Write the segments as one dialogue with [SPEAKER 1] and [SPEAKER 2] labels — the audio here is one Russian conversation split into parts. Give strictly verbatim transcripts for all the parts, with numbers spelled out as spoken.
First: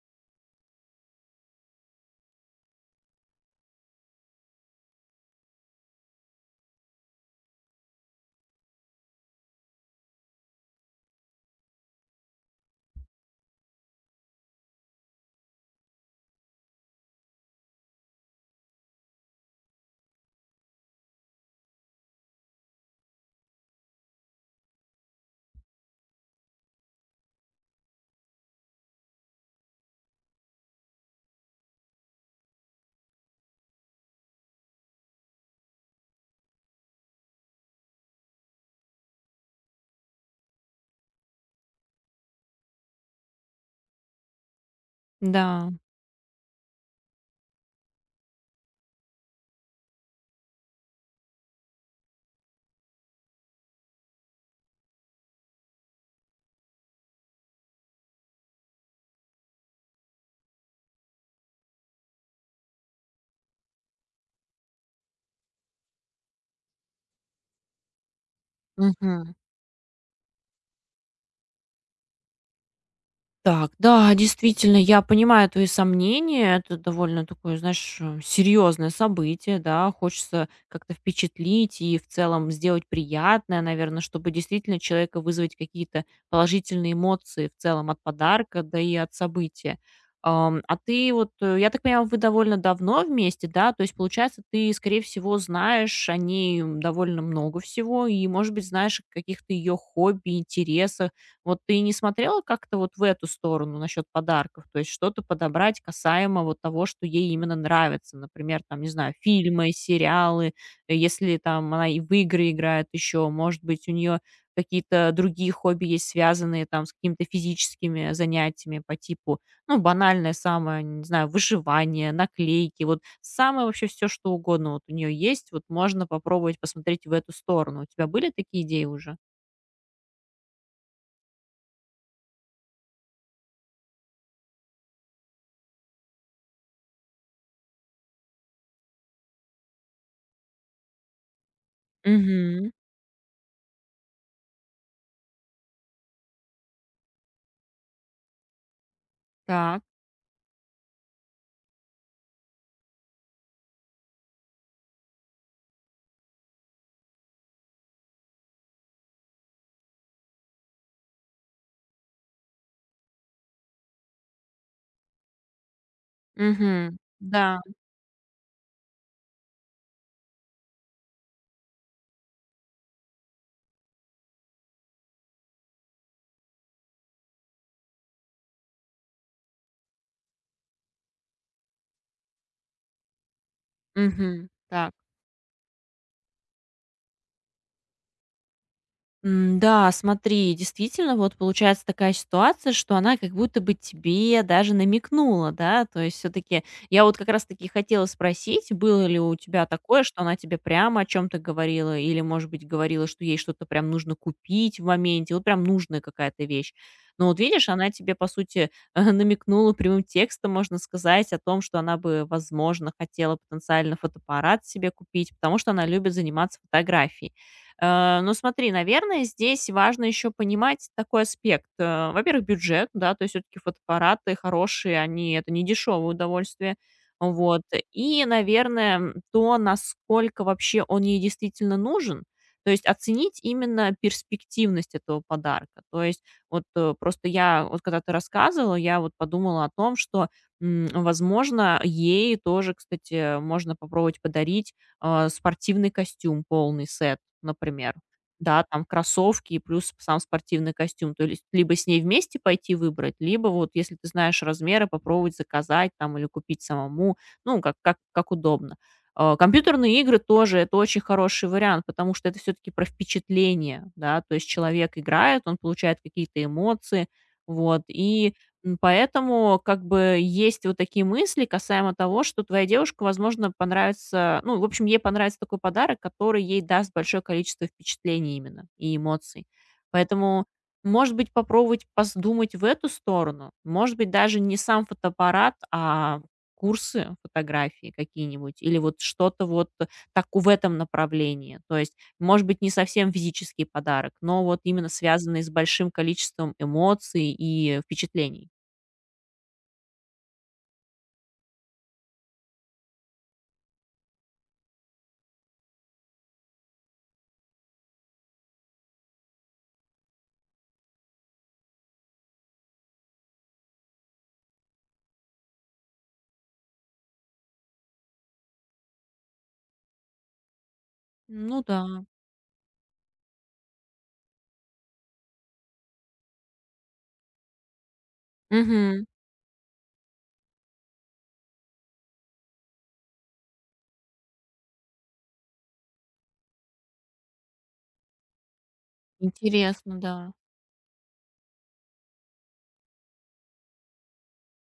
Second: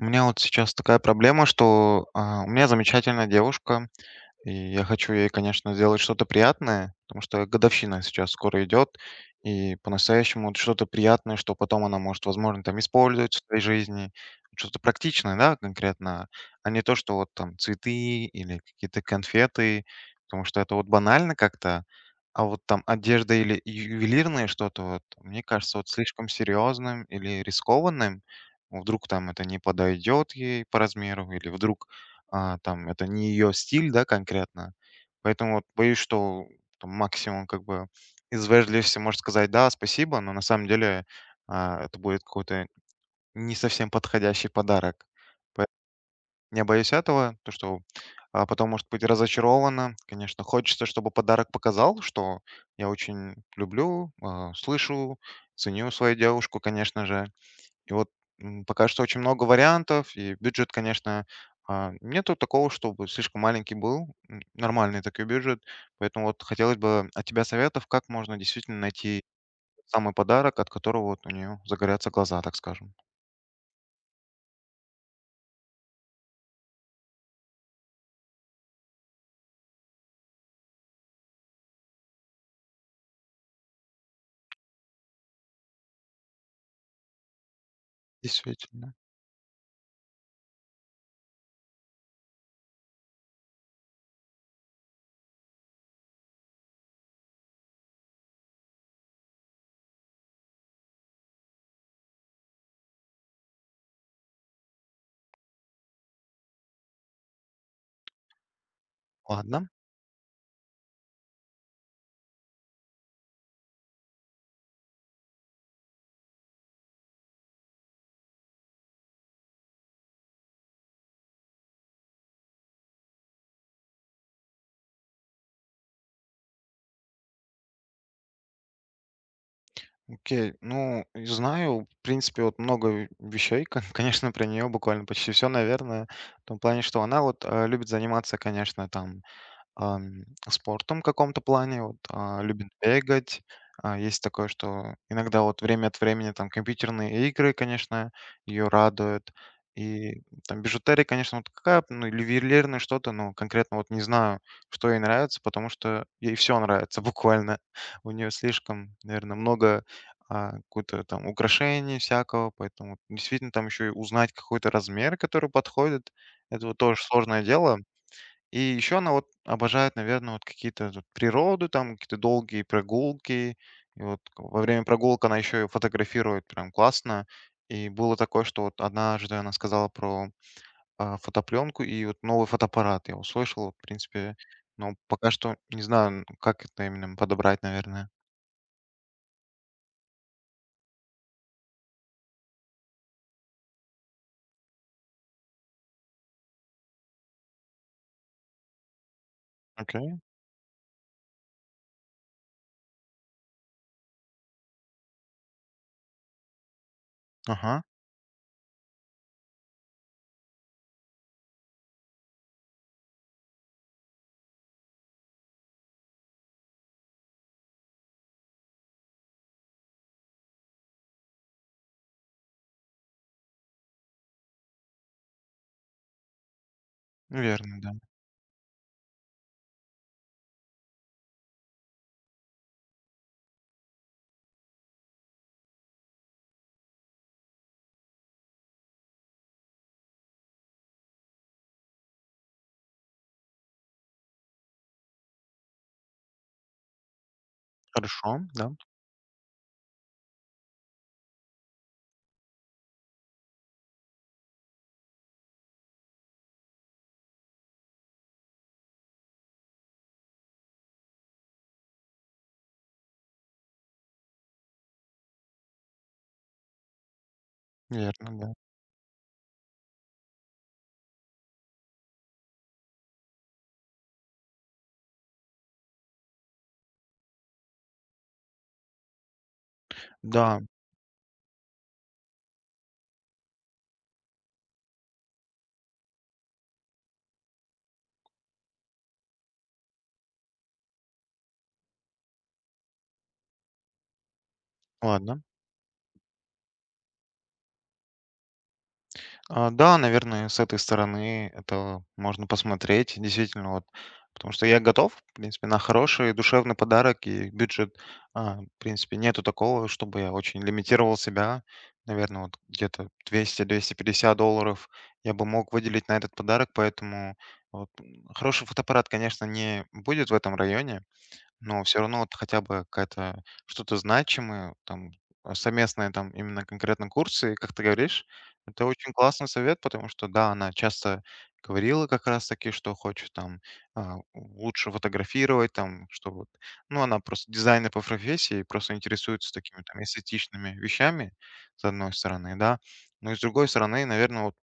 [SPEAKER 1] У меня вот сейчас такая проблема, что а, у меня замечательная девушка, и я хочу ей, конечно, сделать что-то приятное, потому что годовщина сейчас скоро идет, и по-настоящему вот что-то приятное, что потом она может, возможно, там использовать в своей жизни, что-то практичное, да, конкретно, а не то, что вот там цветы или какие-то конфеты, потому что это вот банально как-то, а вот там одежда или ювелирное что-то, вот, мне кажется, вот слишком серьезным или рискованным, вдруг там это не подойдет ей по размеру, или вдруг а, там это не ее стиль, да, конкретно. Поэтому вот боюсь, что там максимум как бы из вежливости может сказать да, спасибо, но на самом деле а, это будет какой-то не совсем подходящий подарок. Поэ-
[SPEAKER 2] Да.
[SPEAKER 1] Я боюсь этого, то что а, потом может быть разочарована. Конечно, хочется, чтобы подарок показал, что я очень люблю, а, слышу, ценю свою девушку, конечно же. И вот, м, пока что очень много вариантов, и бюджет, конечно, а, нету такого, чтобы слишком маленький был, м, нормальный такой бюджет. Поэтому вот хотелось бы от тебя советов, как можно действительно найти
[SPEAKER 2] Мгм.
[SPEAKER 1] самый подарок, от которого вот у нее загорятся глаза, так скажем.
[SPEAKER 2] Так, да, действительно, я понимаю твои сомнения. Это довольно такое, знаешь, э, серьезное событие, да. Хочется как-то впечатлить и в целом сделать приятное, наверное, чтобы действительно человека вызвать какие-то положительные эмоции в целом от подарка, да
[SPEAKER 1] Действительно.
[SPEAKER 2] и от события. Ам, А ты вот, э, я так понимаю, вы довольно давно вместе, да? То есть, получается, ты, скорее всего, знаешь о ней довольно много всего и, может быть, знаешь о каких-то ее хобби, интересах. Вот ты не смотрела как-то вот в эту сторону насчет подарков? То есть что-то подобрать касаемо вот того, что ей именно нравится. Например, там, не знаю,
[SPEAKER 1] Ладно,
[SPEAKER 2] фильмы, сериалы. Э, Если там она и в игры играет еще, может быть, у нее какие-то другие хобби есть, связанные там с какими-то физическими занятиями по типу, ну, банальное самое, не знаю, выживание, наклейки, вот самое вообще все, что угодно вот у нее есть, вот можно попробовать посмотреть в эту сторону. У тебя были такие идеи уже?
[SPEAKER 1] окей. Ну, и знаю, в принципе, вот много ве- вещей, кон- конечно, про нее буквально почти все, наверное, в том плане, что она вот э, любит заниматься, конечно, там ам, спортом в каком-то плане, вот, а, любит
[SPEAKER 2] Угу.
[SPEAKER 1] бегать. А, есть такое, что иногда вот время от времени там компьютерные игры, конечно, ее радуют.
[SPEAKER 2] Так.
[SPEAKER 1] И там бижутерия, конечно, вот какая, ну, или ювелирное что-то, ну, конкретно вот не знаю, что ей нравится, потому что ей все нравится буквально. У нее слишком, наверное, много а, какой-то там украшений всякого, поэтому вот действительно там еще и узнать какой-то размер, который подходит, это вот
[SPEAKER 2] Мгм.
[SPEAKER 1] тоже сложное
[SPEAKER 2] Да.
[SPEAKER 1] дело. И еще она вот обожает, наверное, вот какие-то тут природу, там какие-то долгие прогулки. И вот во время прогулок она еще и фотографирует прям классно. И было такое, что вот однажды она сказала про а, фотопленку и вот новый фотоаппарат. Я услышал, вот, в принципе,
[SPEAKER 2] Мгм. Так.
[SPEAKER 1] но пока что не знаю, ну, как это именно подобрать, наверное.
[SPEAKER 2] М, да, смотри, действительно, вот получается такая ситуация, что она как будто бы тебе даже намекнула, да, то есть все таки я вот как раз-таки хотела спросить, было ли у тебя такое,
[SPEAKER 1] Окей.
[SPEAKER 2] что она тебе прямо о чем то говорила или, может быть, говорила, что ей что-то прям нужно купить в моменте, вот прям нужная какая-то вещь. Но вот видишь,
[SPEAKER 1] Ага.
[SPEAKER 2] она тебе, по сути, э, намекнула прямым текстом, можно сказать, о том, что она бы, возможно, хотела потенциально фотоаппарат себе купить, потому что она любит заниматься фотографией. Э, ну, смотри, наверное, здесь важно еще понимать такой аспект. Э, во-первых, бюджет, да, то есть все-таки фотоаппараты хорошие, они это не дешевое удовольствие. Вот.
[SPEAKER 1] Верно, да.
[SPEAKER 2] И, наверное, м, то, насколько вообще он ей действительно нужен. То есть оценить именно перспективность этого подарка. То есть вот э, просто я, вот когда ты рассказывала, я вот подумала о том, что, м, возможно, ей тоже, кстати, можно попробовать подарить а, спортивный костюм, полный сет например.
[SPEAKER 1] Хорошо,
[SPEAKER 2] Да,
[SPEAKER 1] да.
[SPEAKER 2] там кроссовки и плюс сам спортивный костюм. То есть либо с ней вместе пойти выбрать, либо вот если ты знаешь размеры, попробовать заказать там или купить самому, ну, как, как, как удобно. А, Компьютерные игры тоже это очень хороший вариант, потому что это все-таки про впечатление, да, то есть человек играет, он получает какие-то эмоции, вот,
[SPEAKER 1] Верно,
[SPEAKER 2] и
[SPEAKER 1] да.
[SPEAKER 2] М, поэтому как бы есть вот такие мысли касаемо того, что твоя девушка, возможно, понравится, ну, в общем, ей понравится такой подарок, который ей даст большое количество впечатлений именно и эмоций. Поэтому,
[SPEAKER 1] Да,
[SPEAKER 2] может быть, попробовать подумать в эту сторону. Может быть, даже не сам фотоаппарат, а курсы фотографии какие-нибудь или вот что-то вот так в этом направлении. То есть, может быть, не совсем физический подарок, но вот именно
[SPEAKER 1] ладно.
[SPEAKER 2] связанный с большим количеством эмоций и впечатлений.
[SPEAKER 1] А, да, наверное, с этой стороны это можно посмотреть, действительно, вот. Потому что я готов, в принципе, на хороший душевный подарок и бюджет. А, в принципе, нету такого, чтобы я очень лимитировал себя. Наверное, вот где-то двести двести пятьдесят долларов я бы мог выделить на этот подарок, поэтому вот, м, хороший фотоаппарат, конечно, не будет в этом районе,
[SPEAKER 2] Ну да.
[SPEAKER 1] но все равно вот хотя бы какая-то что-то значимое, там, а, совместные там именно конкретно курсы, как ты говоришь. Это
[SPEAKER 2] Мгм.
[SPEAKER 1] очень классный совет, потому что, да, она часто говорила как раз таки, что хочет там, а, лучше фотографировать, там, что вот ну, она просто дизайнер по профессии, просто интересуется такими
[SPEAKER 2] Интересно,
[SPEAKER 1] там
[SPEAKER 2] да.
[SPEAKER 1] эстетичными вещами, с одной стороны, да. Но и с другой стороны, наверное, вот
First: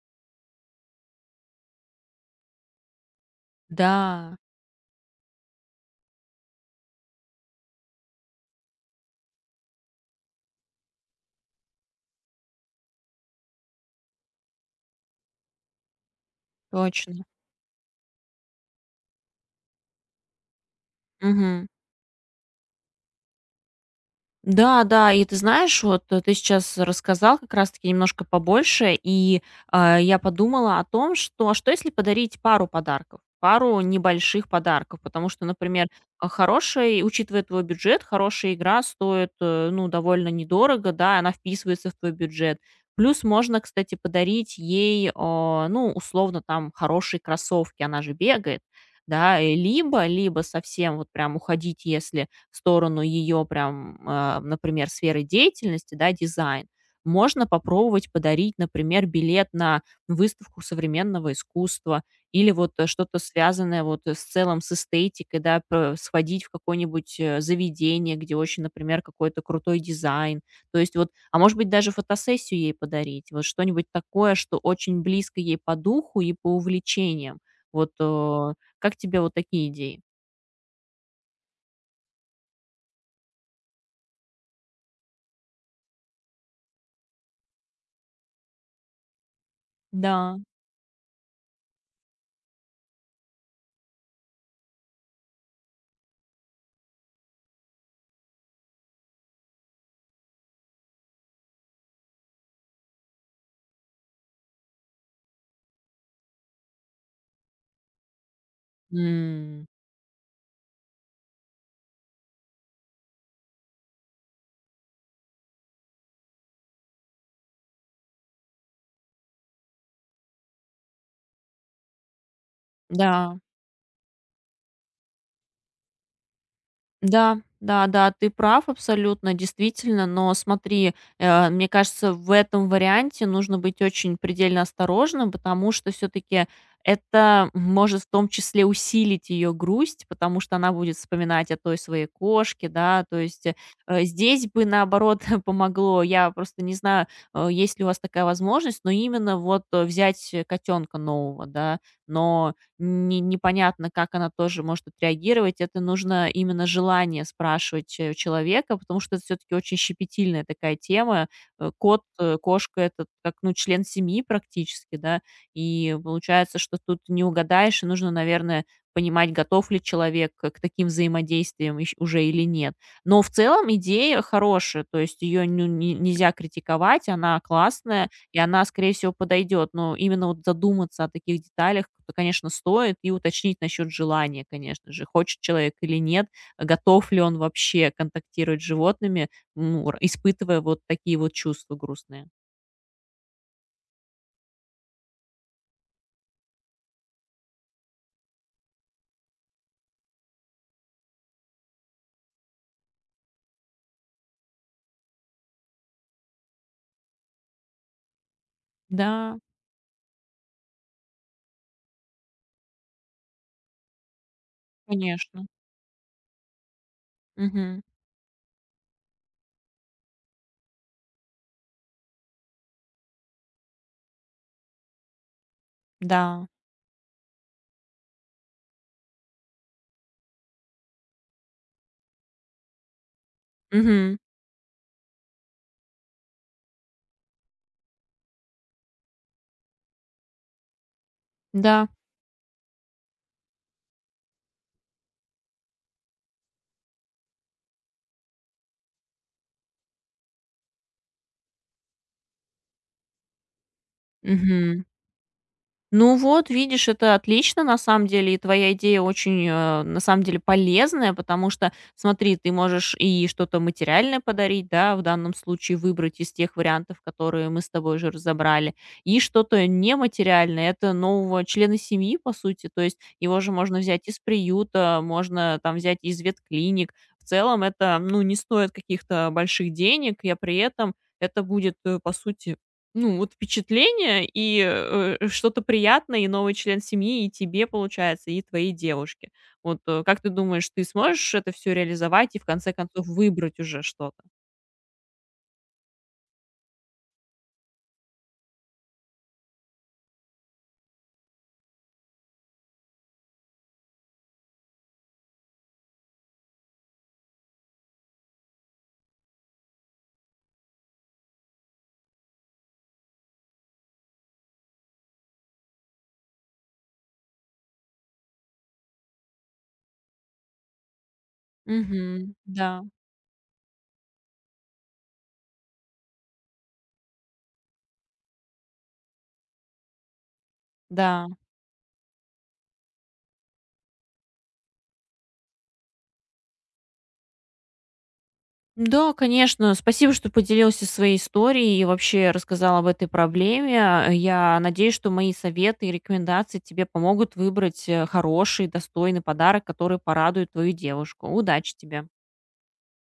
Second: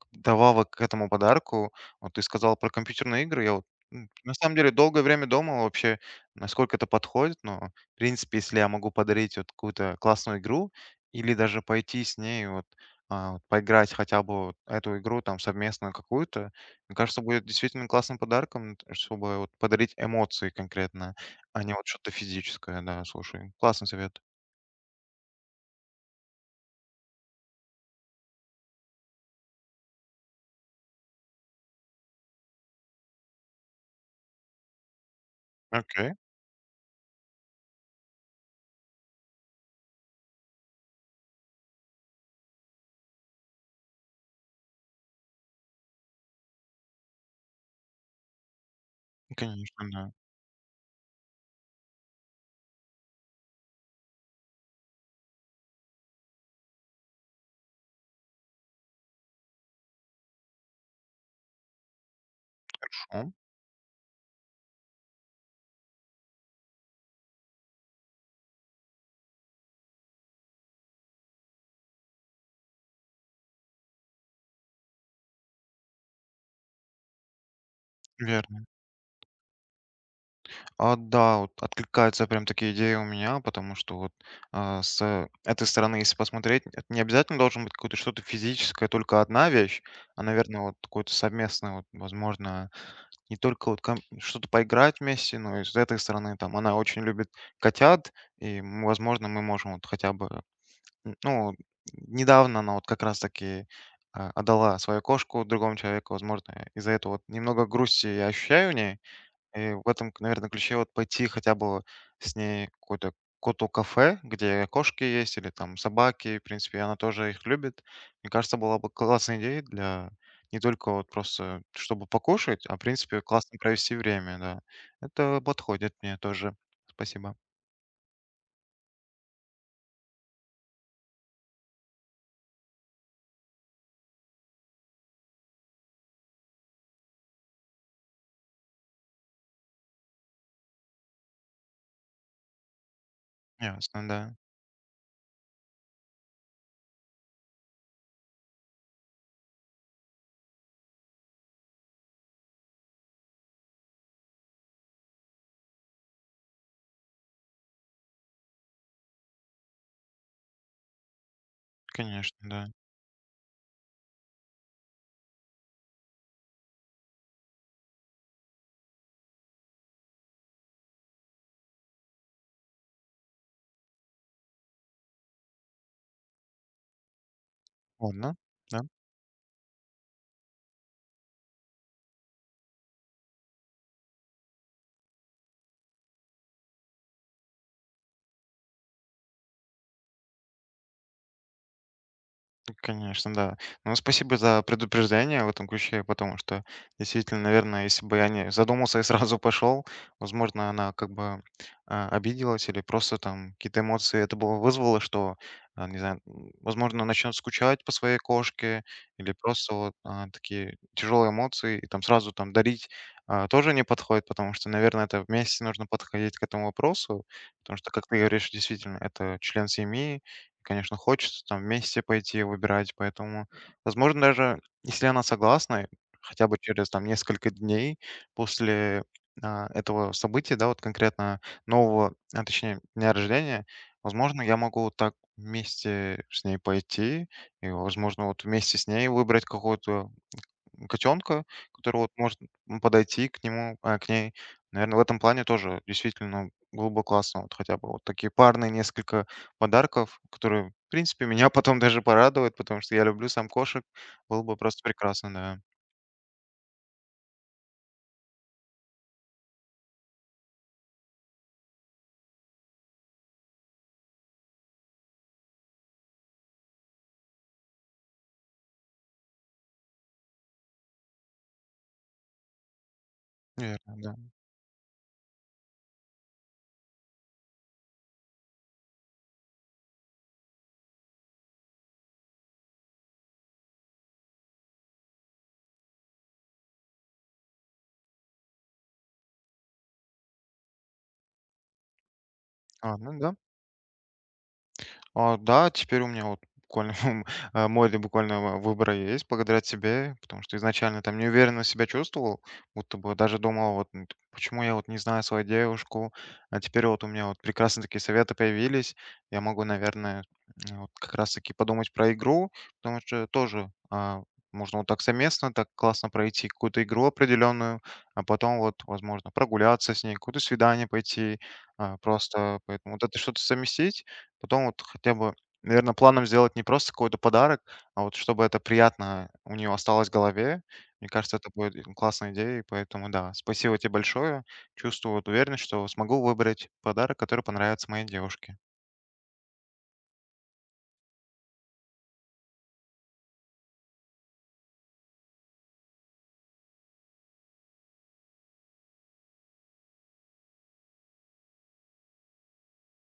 [SPEAKER 1] к вдобавок к этому подарку, вот ты сказал про компьютерные игры. Я вот, м, на
[SPEAKER 2] Да,
[SPEAKER 1] самом деле долгое время думал вообще, насколько это подходит, но, в принципе, если я могу подарить вот какую-то классную игру или даже пойти с ней вот, а, вот поиграть хотя бы вот эту игру там совместную какую-то, мне кажется,
[SPEAKER 2] точно.
[SPEAKER 1] будет действительно классным подарком, т- чтобы вот подарить эмоции конкретно, а
[SPEAKER 2] Мгм.
[SPEAKER 1] не вот что-то физическое, да, слушай. Классный совет.
[SPEAKER 2] Да, да, и ты знаешь, вот э, ты сейчас рассказал как раз-таки немножко побольше, и а, я подумала о том, что а что если подарить пару подарков, пару небольших подарков, потому что, например,
[SPEAKER 1] Окей,
[SPEAKER 2] а, хорошая, учитывая твой бюджет, хорошая игра стоит, э, ну, довольно недорого, да, она вписывается в твой бюджет. Плюс можно, кстати, подарить ей, а, ну, условно, там, хорошие кроссовки, она же бегает, да, и
[SPEAKER 1] конечно,
[SPEAKER 2] либо,
[SPEAKER 1] да.
[SPEAKER 2] либо совсем вот прям уходить, если в сторону ее прям, а, например, сферы деятельности, да, дизайн, можно попробовать подарить, например, билет на выставку современного искусства или вот э, что-то
[SPEAKER 1] Хорошо.
[SPEAKER 2] связанное вот с целом с эстетикой, да, п- сходить в какое-нибудь э, заведение, где очень, например, какой-то крутой дизайн. То есть вот, а может быть, даже фотосессию ей подарить, вот что-нибудь такое, что очень близко ей по духу и по увлечениям. Вот э,
[SPEAKER 1] Верно.
[SPEAKER 2] как тебе вот такие идеи?
[SPEAKER 1] А, да, вот откликаются прям такие идеи у меня, потому что вот а, с этой стороны, если посмотреть, это не обязательно должен быть какое-то что-то физическое, только одна вещь, а,
[SPEAKER 2] Да.
[SPEAKER 1] наверное, вот какое-то совместное, вот, возможно, не только вот ком- что-то поиграть вместе, но и с этой стороны, там, она очень любит котят, и, м, возможно, мы можем вот хотя бы, м, ну, вот недавно она вот как раз-таки а, отдала свою кошку другому человеку, возможно, из-за этого вот немного грусти я ощущаю в ней,
[SPEAKER 2] М,
[SPEAKER 1] и в этом, наверное, ключе вот пойти хотя бы с ней в какое-то кото-кафе, где кошки есть или там собаки, в принципе, она тоже их любит. Мне кажется, была бы классная идея для не только вот просто чтобы покушать, а в принципе
[SPEAKER 2] Да,
[SPEAKER 1] классно провести время, да. Это подходит мне тоже. Спасибо.
[SPEAKER 2] да, да, да, ты прав абсолютно, действительно. Но смотри, э, мне кажется, в этом варианте нужно быть очень предельно осторожным, потому что все-таки это может в том числе усилить ее грусть, потому что она будет вспоминать о той своей кошке, да, то есть э,
[SPEAKER 1] Ясно,
[SPEAKER 2] э,
[SPEAKER 1] да.
[SPEAKER 2] здесь бы наоборот помогло, я просто не знаю, э, есть ли у вас такая возможность, но именно вот э, взять котенка нового, да, но не непонятно, как она тоже может отреагировать. Это нужно именно желание спрашивать э, у человека, потому что это все-таки очень щепетильная такая тема. Э, Кот,
[SPEAKER 1] Конечно,
[SPEAKER 2] э,
[SPEAKER 1] да.
[SPEAKER 2] кошка это как ну, член семьи практически, да, и получается, что тут не угадаешь, и нужно, наверное, понимать, готов ли человек к к таким взаимодействиям ещё уже или нет. Но в целом идея хорошая, то есть ее нельзя критиковать, она классная,
[SPEAKER 1] Ладно.
[SPEAKER 2] и она, скорее всего, подойдет. Но именно вот задуматься о таких деталях, то, конечно, стоит и уточнить насчет желания, конечно же. Хочет человек или нет, готов ли он вообще контактировать с животными, ну, р- испытывая вот такие вот чувства грустные.
[SPEAKER 1] Конечно, да. Ну, спасибо за предупреждение в этом ключе, потому что действительно, наверное, если бы я не задумался и сразу пошел, возможно, она как бы а, обиделась или просто там какие-то эмоции это было вызвало, что, а, не знаю, м, возможно, начнет скучать по своей кошке или
[SPEAKER 2] Да,
[SPEAKER 1] просто вот а, такие тяжелые эмоции и там сразу там дарить а, тоже не подходит, потому что, наверное, это
[SPEAKER 2] конечно.
[SPEAKER 1] вместе нужно подходить к этому вопросу, потому
[SPEAKER 2] Мгм.
[SPEAKER 1] что, как ты говоришь, действительно, это член семьи. Конечно, хочется там вместе пойти выбирать, поэтому, возможно, даже если она согласна, хотя
[SPEAKER 2] Да.
[SPEAKER 1] бы через там несколько дней после а, этого события, да, вот конкретно нового, а, точнее, дня рождения,
[SPEAKER 2] Мгм.
[SPEAKER 1] возможно, я могу вот так вместе с ней пойти, и, возможно, вот вместе с ней выбрать какую-то котенка,
[SPEAKER 2] Да.
[SPEAKER 1] который вот может м, подойти к нему, а, к ней. Наверное, в этом плане тоже действительно было бы классно. Вот хотя бы вот такие парные несколько подарков, которые, в принципе, меня потом даже порадуют, потому что я люблю сам кошек. Было бы просто
[SPEAKER 2] Мгм.
[SPEAKER 1] прекрасно, да.
[SPEAKER 2] Ну вот, видишь, это отлично на самом деле, и твоя идея очень, э, на самом деле, полезная, потому что, смотри, ты можешь и что-то материальное подарить, да, в данном случае выбрать из тех вариантов, которые мы с тобой же разобрали, и что-то нематериальное, это нового члена семьи, по сути, то есть его же можно
[SPEAKER 1] Наверное,
[SPEAKER 2] взять
[SPEAKER 1] да.
[SPEAKER 2] из приюта, можно там взять из ветклиник, в целом это, ну, не стоит каких-то больших денег, и а при этом это будет, э, по сути, ну, вот впечатление и, э, э, что-то приятное, и новый член семьи, и тебе, получается, и твоей девушке. Вот, э, как ты думаешь, ты сможешь это все реализовать и в конце
[SPEAKER 1] А,
[SPEAKER 2] концов
[SPEAKER 1] ну да.
[SPEAKER 2] выбрать уже что-то?
[SPEAKER 1] А, да, теперь у меня вот буквально а, море буквально выбора есть благодаря тебе, потому что изначально там неуверенно себя чувствовал, будто бы даже думал, вот м, почему я вот не знаю свою девушку, а теперь вот у меня вот прекрасные такие советы появились, я могу, наверное, м, вот как раз-таки подумать про игру, потому что тоже а, можно вот так совместно, так классно пройти какую-то игру определенную, а потом вот, возможно, прогуляться с ней, какое-то свидание пойти, а,
[SPEAKER 2] Мгм.
[SPEAKER 1] просто
[SPEAKER 2] Да,
[SPEAKER 1] поэтому вот это что-то совместить. Потом вот хотя бы, наверное, планом сделать не просто какой-то подарок, а вот чтобы это приятно у нее осталось в голове. Мне
[SPEAKER 2] да.
[SPEAKER 1] кажется, это будет классная идея. И поэтому да, спасибо тебе большое. Чувствую вот уверенность, что смогу выбрать подарок, который понравится моей девушке.
[SPEAKER 2] Да, конечно. Спасибо, что поделился своей историей и вообще рассказал об этой проблеме. А, я надеюсь, что мои советы и рекомендации тебе помогут выбрать, э, хороший, достойный подарок, который порадует твою девушку. Удачи тебе.